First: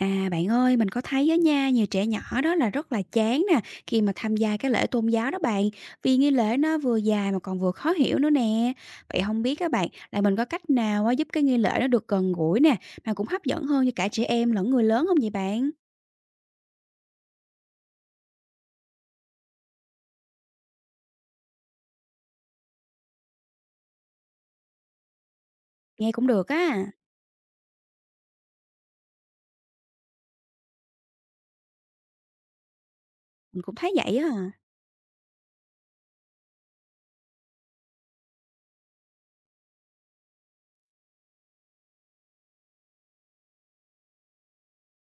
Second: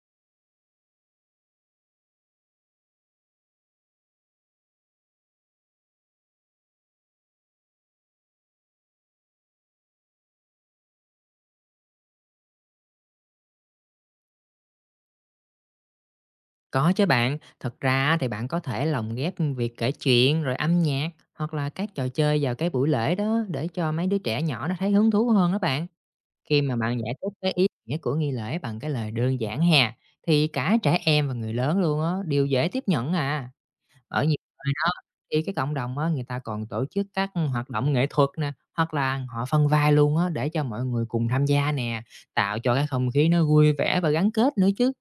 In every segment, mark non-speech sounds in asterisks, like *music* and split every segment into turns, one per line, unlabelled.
À, bạn ơi, mình có thấy á nha, nhiều trẻ nhỏ đó là rất là chán nè khi mà tham gia cái lễ tôn giáo đó bạn, vì nghi lễ nó vừa dài mà còn vừa khó hiểu nữa nè. Vậy không biết các bạn là mình có cách nào á giúp cái nghi lễ nó được gần gũi nè mà cũng hấp dẫn hơn cho cả trẻ em lẫn người lớn không vậy bạn?
Có chứ bạn, thật ra thì bạn có thể lồng ghép việc kể chuyện, rồi âm nhạc hoặc là các trò chơi vào cái buổi lễ đó để cho mấy đứa trẻ nhỏ nó thấy hứng thú hơn đó bạn.
Nghe cũng được
Khi mà
á,
bạn giải thích cái ý nghĩa của nghi lễ bằng cái lời đơn giản hè, thì cả trẻ em và người lớn luôn á đều dễ tiếp nhận à.
mình cũng thấy vậy
Ở
á.
nhiều nơi đó, thì cái cộng đồng á người ta còn tổ chức các hoạt động nghệ thuật nè, hoặc là họ phân vai luôn á để cho mọi người cùng tham gia nè, tạo cho cái không khí nó vui vẻ và gắn kết nữa chứ.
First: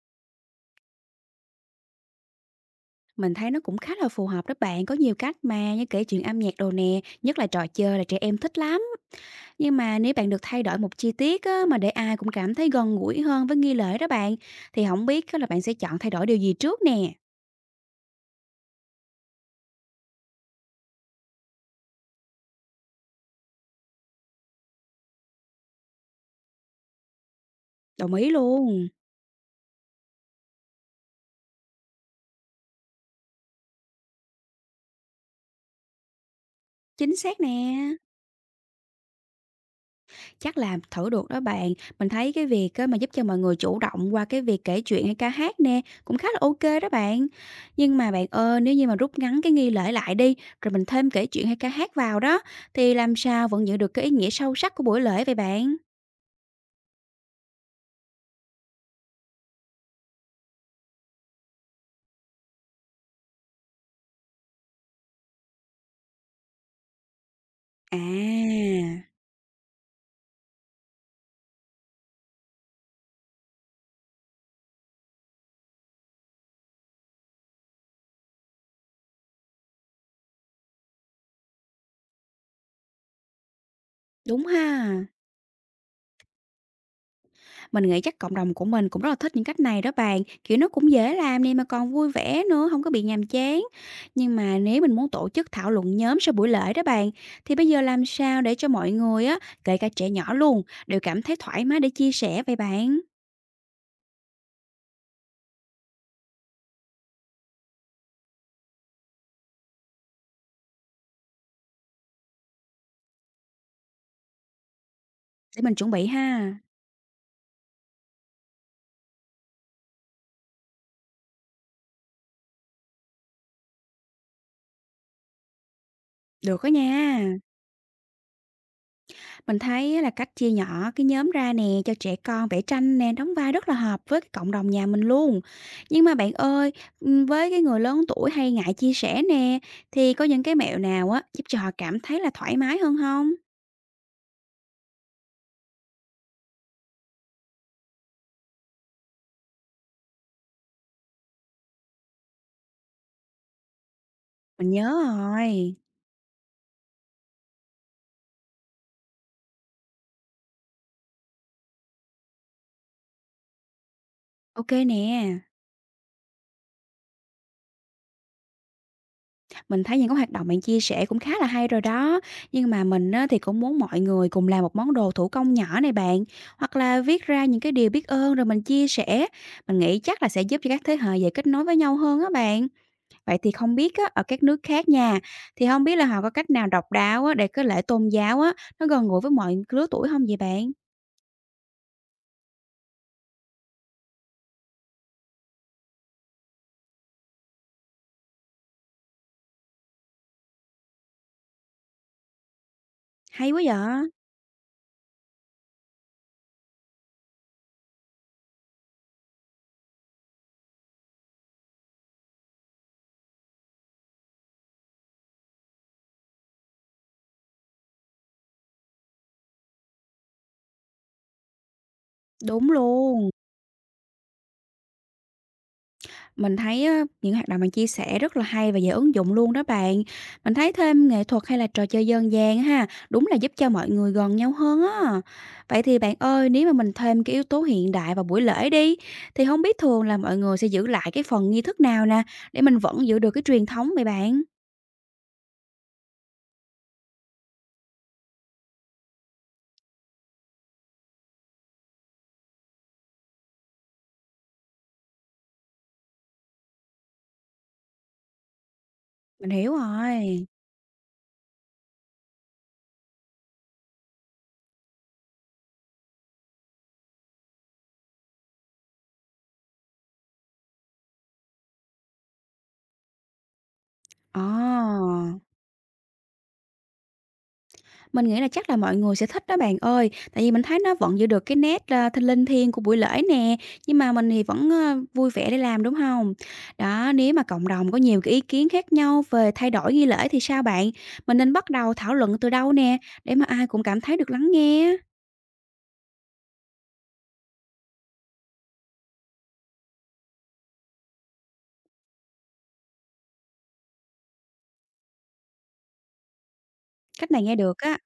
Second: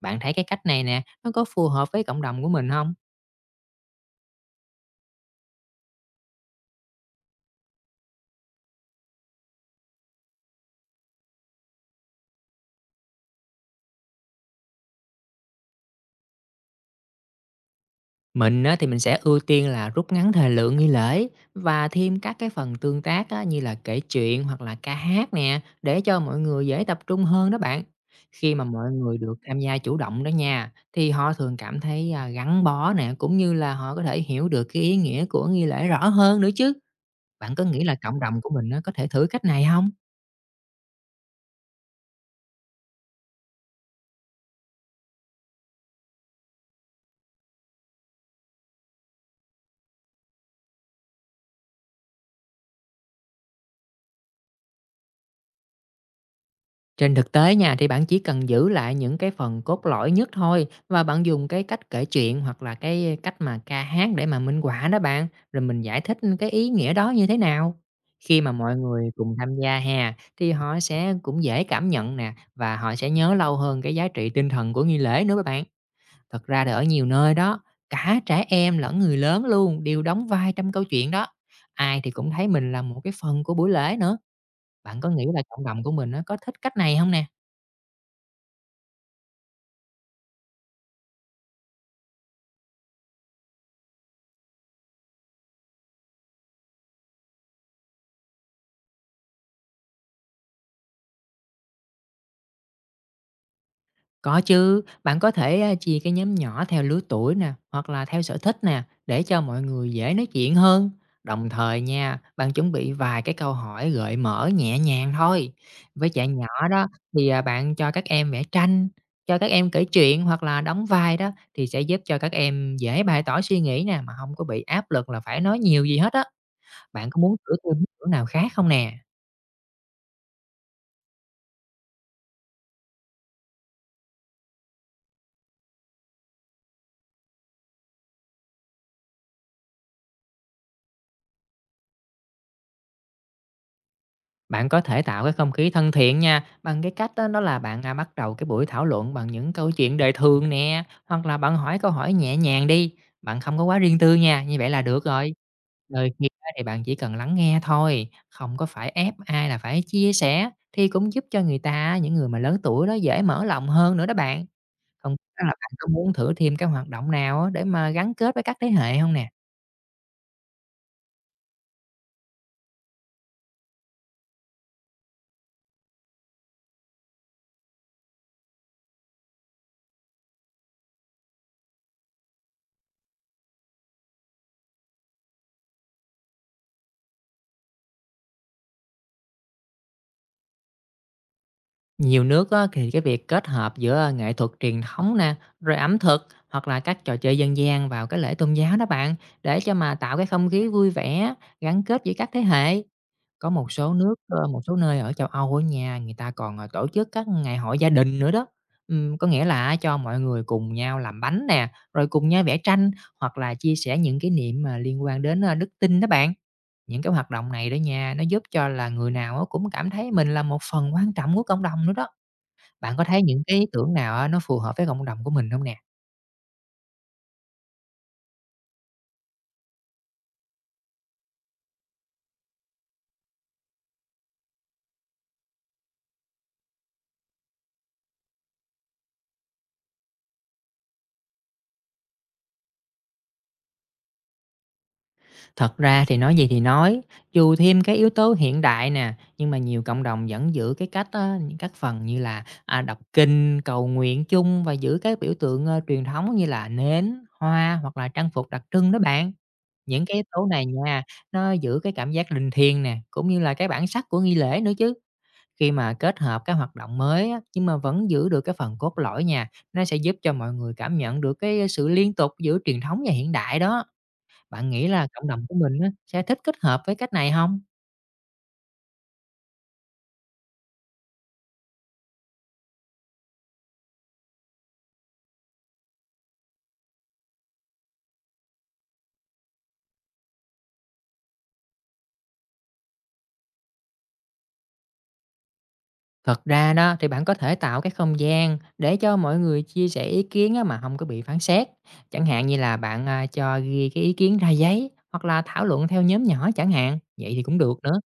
Bạn thấy cái cách này nè, nó có phù hợp với cộng đồng của mình không?
Mình thấy nó cũng khá là phù hợp đó bạn, có nhiều cách mà như kể chuyện âm nhạc đồ nè, nhất là trò chơi là trẻ em thích lắm. Nhưng mà nếu bạn được thay đổi một chi tiết á, mà để ai cũng cảm thấy gần gũi hơn với nghi lễ đó bạn, thì không biết á là bạn sẽ chọn thay đổi điều gì trước nè?
Mình á, thì mình sẽ ưu tiên là rút ngắn thời lượng nghi lễ và thêm các cái phần tương tác á, như là kể chuyện hoặc là ca hát nè, để cho mọi người dễ tập trung hơn đó bạn.
Đồng ý
Khi mà
luôn,
mọi người được tham gia chủ động đó nha, thì họ thường cảm thấy, gắn bó nè, cũng như là họ có thể hiểu được cái ý nghĩa của nghi lễ rõ hơn nữa chứ.
chính xác
Bạn có
nè.
nghĩ là cộng đồng của mình á, có thể thử cách này không?
Chắc là thử được đó bạn. Mình thấy cái việc á mà giúp cho mọi người chủ động qua cái việc kể chuyện hay ca hát nè, cũng khá là ok đó bạn. Nhưng mà bạn ơi, nếu như mà rút ngắn cái nghi lễ lại đi, rồi mình thêm kể chuyện hay ca hát vào đó, thì làm sao vẫn giữ được cái ý nghĩa sâu sắc của buổi lễ vậy bạn?
Trên thực tế nha, thì bạn chỉ cần giữ lại những cái phần cốt lõi nhất thôi, và bạn dùng cái cách kể chuyện hoặc là cái cách mà ca hát để mà minh họa đó bạn, rồi mình giải thích cái ý nghĩa đó như thế nào.
À,
Khi mà mọi người cùng tham gia hè, thì họ sẽ cũng dễ cảm nhận nè, và họ sẽ nhớ lâu hơn cái giá trị tinh thần của nghi lễ nữa các bạn. Thật ra thì ở nhiều nơi đó, cả trẻ em lẫn người lớn luôn đều đóng vai trong câu chuyện đó. Ai thì cũng thấy mình là một cái phần của buổi lễ nữa.
đúng ha.
Bạn có nghĩ là cộng đồng của mình nó có thích cách này không nè?
Mình nghĩ chắc cộng đồng của mình cũng rất là thích những cách này đó bạn, kiểu, nó cũng dễ làm đi mà còn vui vẻ nữa, không có bị nhàm chán. Nhưng mà nếu mình muốn tổ chức thảo luận nhóm sau buổi lễ đó bạn, thì bây giờ làm sao để cho mọi người á, kể cả trẻ nhỏ luôn, đều cảm thấy thoải mái để chia sẻ vậy bạn?
Có chứ, bạn có thể chia cái nhóm nhỏ theo lứa tuổi nè, hoặc là theo sở thích nè, để cho mọi người dễ nói chuyện hơn. Đồng thời nha, bạn chuẩn bị vài cái câu hỏi gợi mở nhẹ nhàng thôi.
Để mình chuẩn bị
Với trẻ nhỏ
ha.
đó, thì bạn cho các em vẽ tranh, cho các em kể chuyện hoặc là đóng vai đó, thì sẽ giúp cho các em dễ bày tỏ suy nghĩ nè, mà không có bị áp lực là phải nói nhiều gì hết á.
Được đó
Bạn có
nha.
muốn thử thêm hướng nào khác không nè?
Mình thấy á là cách chia nhỏ cái nhóm ra nè, cho trẻ con vẽ tranh nè, đóng vai rất là hợp với cái cộng đồng nhà mình luôn. Nhưng mà bạn ơi, với cái người lớn tuổi hay ngại chia sẻ nè, thì có những cái mẹo nào á giúp cho họ cảm thấy là thoải mái hơn không?
Bạn có thể tạo cái không khí thân thiện nha, bằng cái cách đó, đó là bạn, bắt đầu cái buổi thảo luận bằng những câu chuyện đời thường nè, hoặc là bạn hỏi câu hỏi nhẹ nhàng đi, bạn không có quá riêng tư nha, như vậy
Mình
là được
nhớ
rồi.
rồi.
Đôi khi á thì bạn chỉ cần lắng nghe thôi, không có phải ép ai là phải chia sẻ, thì cũng giúp cho người ta, những người mà lớn tuổi đó dễ mở lòng hơn nữa đó bạn.
OK nè,
Không biết là bạn có muốn thử thêm cái hoạt động nào á để mà gắn kết với các thế hệ không nè?
mình thấy những cái hoạt động bạn chia sẻ cũng khá là hay rồi đó. Nhưng mà mình á thì cũng muốn mọi người cùng làm một món đồ thủ công nhỏ này bạn, hoặc là viết ra những cái điều biết ơn rồi mình chia sẻ. Mình nghĩ chắc là sẽ giúp cho các thế hệ dễ kết nối với nhau hơn á bạn. Vậy thì không biết á, ở các nước khác nha, thì không biết là họ có cách nào độc đáo á, để cái lễ tôn giáo á, nó gần gũi với mọi lứa tuổi không vậy bạn?
Nhiều nước á, thì cái việc kết hợp giữa nghệ thuật truyền thống nè, rồi ẩm thực hoặc là các trò chơi dân gian vào cái lễ tôn giáo đó bạn, để cho mà tạo cái không khí vui vẻ, gắn kết giữa các thế hệ. Có
Hay quá
một số
vậy!
nước, một số nơi ở châu Âu ở nhà người ta còn tổ chức các ngày hội gia đình nữa đó. Có nghĩa là cho mọi người cùng nhau làm bánh nè, rồi cùng nhau vẽ tranh, hoặc là chia sẻ những kỷ niệm mà liên quan đến đức tin đó bạn. Những cái hoạt động này đó nha, nó giúp cho là người nào á cũng cảm thấy mình là một phần quan trọng của cộng đồng nữa đó.
Đúng
Bạn có thấy
luôn,
những cái ý tưởng nào á nó phù hợp với cộng đồng của mình không nè?
mình thấy á, những hoạt động bạn chia sẻ rất là hay và dễ ứng dụng luôn đó bạn. Mình thấy thêm nghệ thuật hay là trò chơi dân gian ha, đúng là giúp cho mọi người gần nhau hơn á. Vậy thì bạn ơi, nếu mà mình thêm cái yếu tố hiện đại vào buổi lễ đi, thì không biết thường là mọi người sẽ giữ lại cái phần nghi thức nào nè, để mình vẫn giữ được cái truyền thống vậy bạn?
Thật ra thì nói gì thì nói, dù thêm cái yếu tố hiện đại nè, nhưng mà nhiều cộng đồng vẫn giữ cái cách á những các phần như là, đọc kinh, cầu nguyện chung, và giữ các biểu tượng, truyền thống như là nến, hoa hoặc là trang phục đặc trưng đó bạn.
Mình hiểu
Những cái yếu tố
rồi.
này nha, nó giữ cái cảm giác linh thiêng nè, cũng như là cái bản sắc của nghi lễ nữa chứ. Khi mà kết hợp các hoạt động mới á, nhưng mà vẫn giữ được cái phần cốt lõi nha, nó sẽ giúp cho mọi người cảm nhận được cái sự liên tục giữa truyền thống và hiện đại đó.
Ờ,
Bạn nghĩ là cộng đồng của mình á, sẽ thích kết hợp với cách này không?
mình nghĩ là chắc là mọi người sẽ thích đó bạn ơi, tại vì mình thấy nó vẫn giữ được cái nét, thinh linh thiêng của buổi lễ nè, nhưng mà mình thì vẫn, vui vẻ để làm, đúng không? Đó, nếu mà cộng đồng có nhiều cái ý kiến khác nhau về thay đổi nghi lễ thì sao bạn? Mình nên bắt đầu thảo luận từ đâu nè, để mà ai cũng cảm thấy được lắng nghe?
Thật ra đó thì bạn có thể tạo cái không gian để cho mọi người chia sẻ ý kiến á, mà không có bị phán xét. Chẳng hạn như là bạn, cho ghi cái ý kiến ra giấy hoặc là thảo luận theo nhóm nhỏ chẳng hạn,
Cách
vậy thì
này nghe
cũng
được
được
á,
nữa.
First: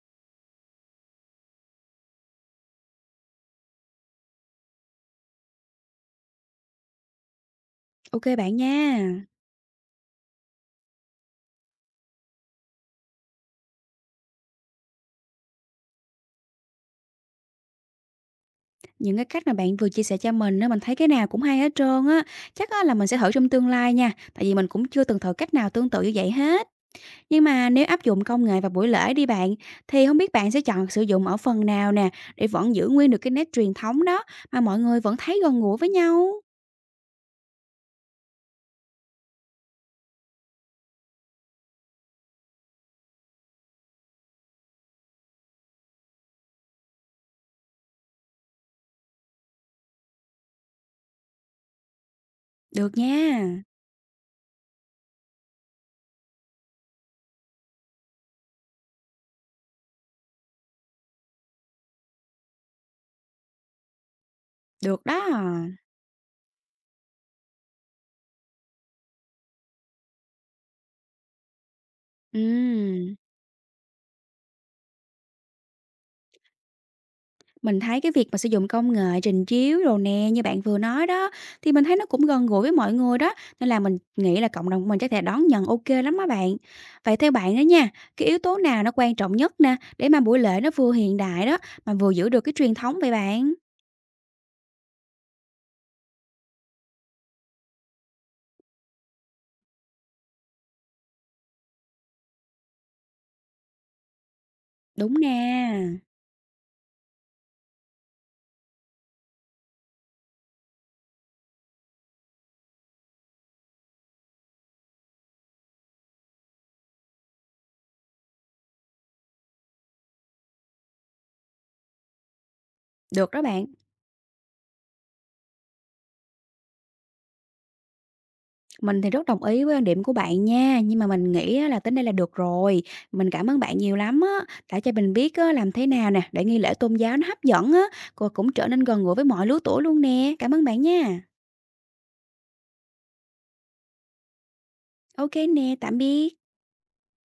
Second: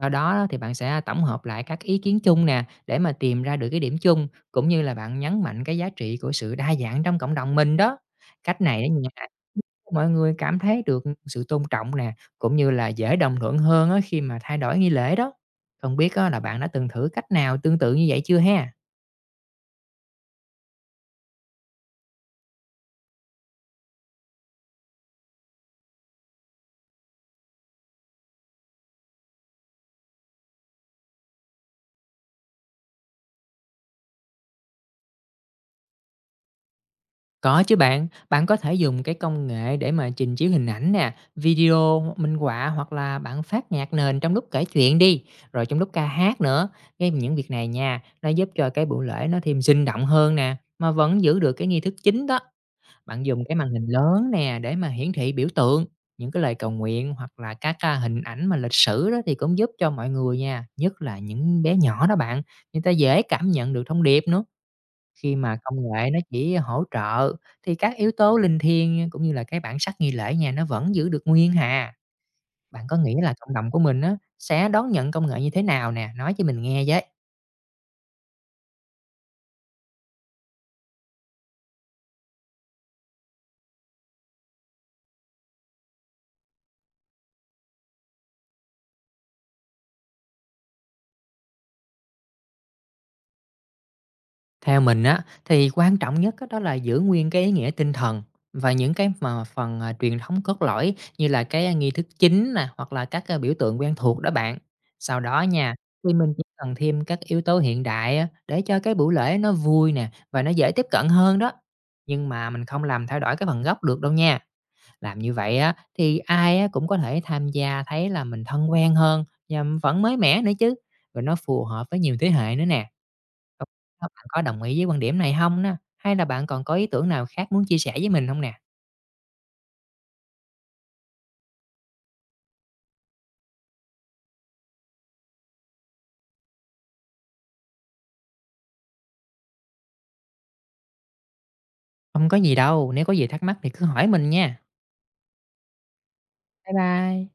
Sau đó thì bạn sẽ tổng hợp lại các ý kiến chung nè, để mà tìm ra được cái điểm chung, cũng như là bạn nhấn mạnh cái giá trị của sự đa dạng trong cộng đồng mình đó.
ok bạn
Cách này á
nha.
nha, *laughs* mọi người cảm thấy được sự tôn trọng nè, cũng như là dễ đồng thuận hơn á khi mà thay đổi nghi lễ đó. Không biết á là bạn đã từng thử cách nào tương tự như vậy chưa ha?
Những cái cách mà bạn vừa chia sẻ cho mình á, mình thấy cái nào cũng hay hết trơn á, chắc á là mình sẽ thử trong tương lai nha, tại vì mình cũng chưa từng thử cách nào tương tự như vậy hết. Nhưng mà nếu áp dụng công nghệ vào buổi lễ đi bạn, thì không biết bạn sẽ chọn sử dụng ở phần nào nè, để vẫn giữ nguyên được cái nét truyền thống đó, mà mọi người vẫn thấy gần gũi với nhau?
Có chứ bạn, bạn có thể dùng cái công nghệ để mà trình chiếu hình ảnh nè, video, minh họa hoặc là bạn phát nhạc nền trong lúc kể chuyện đi, rồi trong lúc ca hát nữa. Cái những việc này nha, nó giúp cho cái buổi lễ nó thêm sinh động hơn nè, mà vẫn giữ được cái nghi thức chính đó.
Được
Bạn dùng cái
nha,
màn hình lớn nè để mà hiển thị biểu tượng, những cái lời cầu nguyện hoặc là các ca hình ảnh mà lịch sử đó, thì cũng giúp cho mọi người nha, nhất là những bé nhỏ đó bạn, người ta dễ cảm nhận được thông điệp nữa.
được đó.
Khi mà công nghệ nó chỉ hỗ trợ, thì các yếu tố linh thiêng cũng như là cái bản sắc nghi lễ nhà nó vẫn giữ được nguyên hà. Bạn có nghĩ
Ừm,
là cộng đồng của mình á sẽ đón nhận công nghệ như thế nào nè? Nói cho mình nghe với.
mình thấy cái việc mà sử dụng công nghệ trình chiếu đồ nè, như bạn vừa nói đó, thì mình thấy nó cũng gần gũi với mọi người đó, nên là mình nghĩ là cộng đồng của mình chắc thể đón nhận OK lắm á bạn. Vậy theo bạn đó nha, cái yếu tố nào nó quan trọng nhất nè, để mà buổi lễ nó vừa hiện đại đó, mà vừa giữ được cái truyền thống vậy bạn?
Theo mình á, thì quan trọng nhất á đó là giữ nguyên cái ý nghĩa tinh thần và những cái mà phần, truyền thống cốt lõi như là cái, nghi thức chính nè, hoặc là các, biểu tượng quen thuộc đó bạn.
Đúng
Sau đó
nè.
nha, thì mình chỉ cần thêm các yếu tố hiện đại á, để cho cái buổi lễ nó vui nè, và nó dễ tiếp cận hơn đó. Nhưng mà mình không làm thay đổi cái phần gốc được đâu nha. Làm như vậy á, thì ai á cũng có thể tham gia, thấy là mình thân quen hơn và vẫn mới mẻ nữa chứ, rồi nó phù hợp với nhiều thế hệ nữa nè.
Được đó bạn,
Không biết á, bạn có đồng ý với quan điểm này không á? Hay là bạn còn có ý tưởng nào khác muốn chia sẻ với mình không nè?
mình thì rất đồng ý với quan điểm của bạn nha, nhưng mà mình nghĩ á là tính đây là được rồi. Mình cảm ơn bạn nhiều lắm á, đã cho mình biết á làm thế nào nè để nghi lễ tôn giáo nó hấp dẫn á, cô cũng trở nên gần gũi với mọi lứa tuổi luôn nè. Cảm ơn bạn nha.
Không có gì đâu, nếu có gì thắc mắc thì cứ hỏi mình nha.
OK nè, tạm biệt.
Bye bye.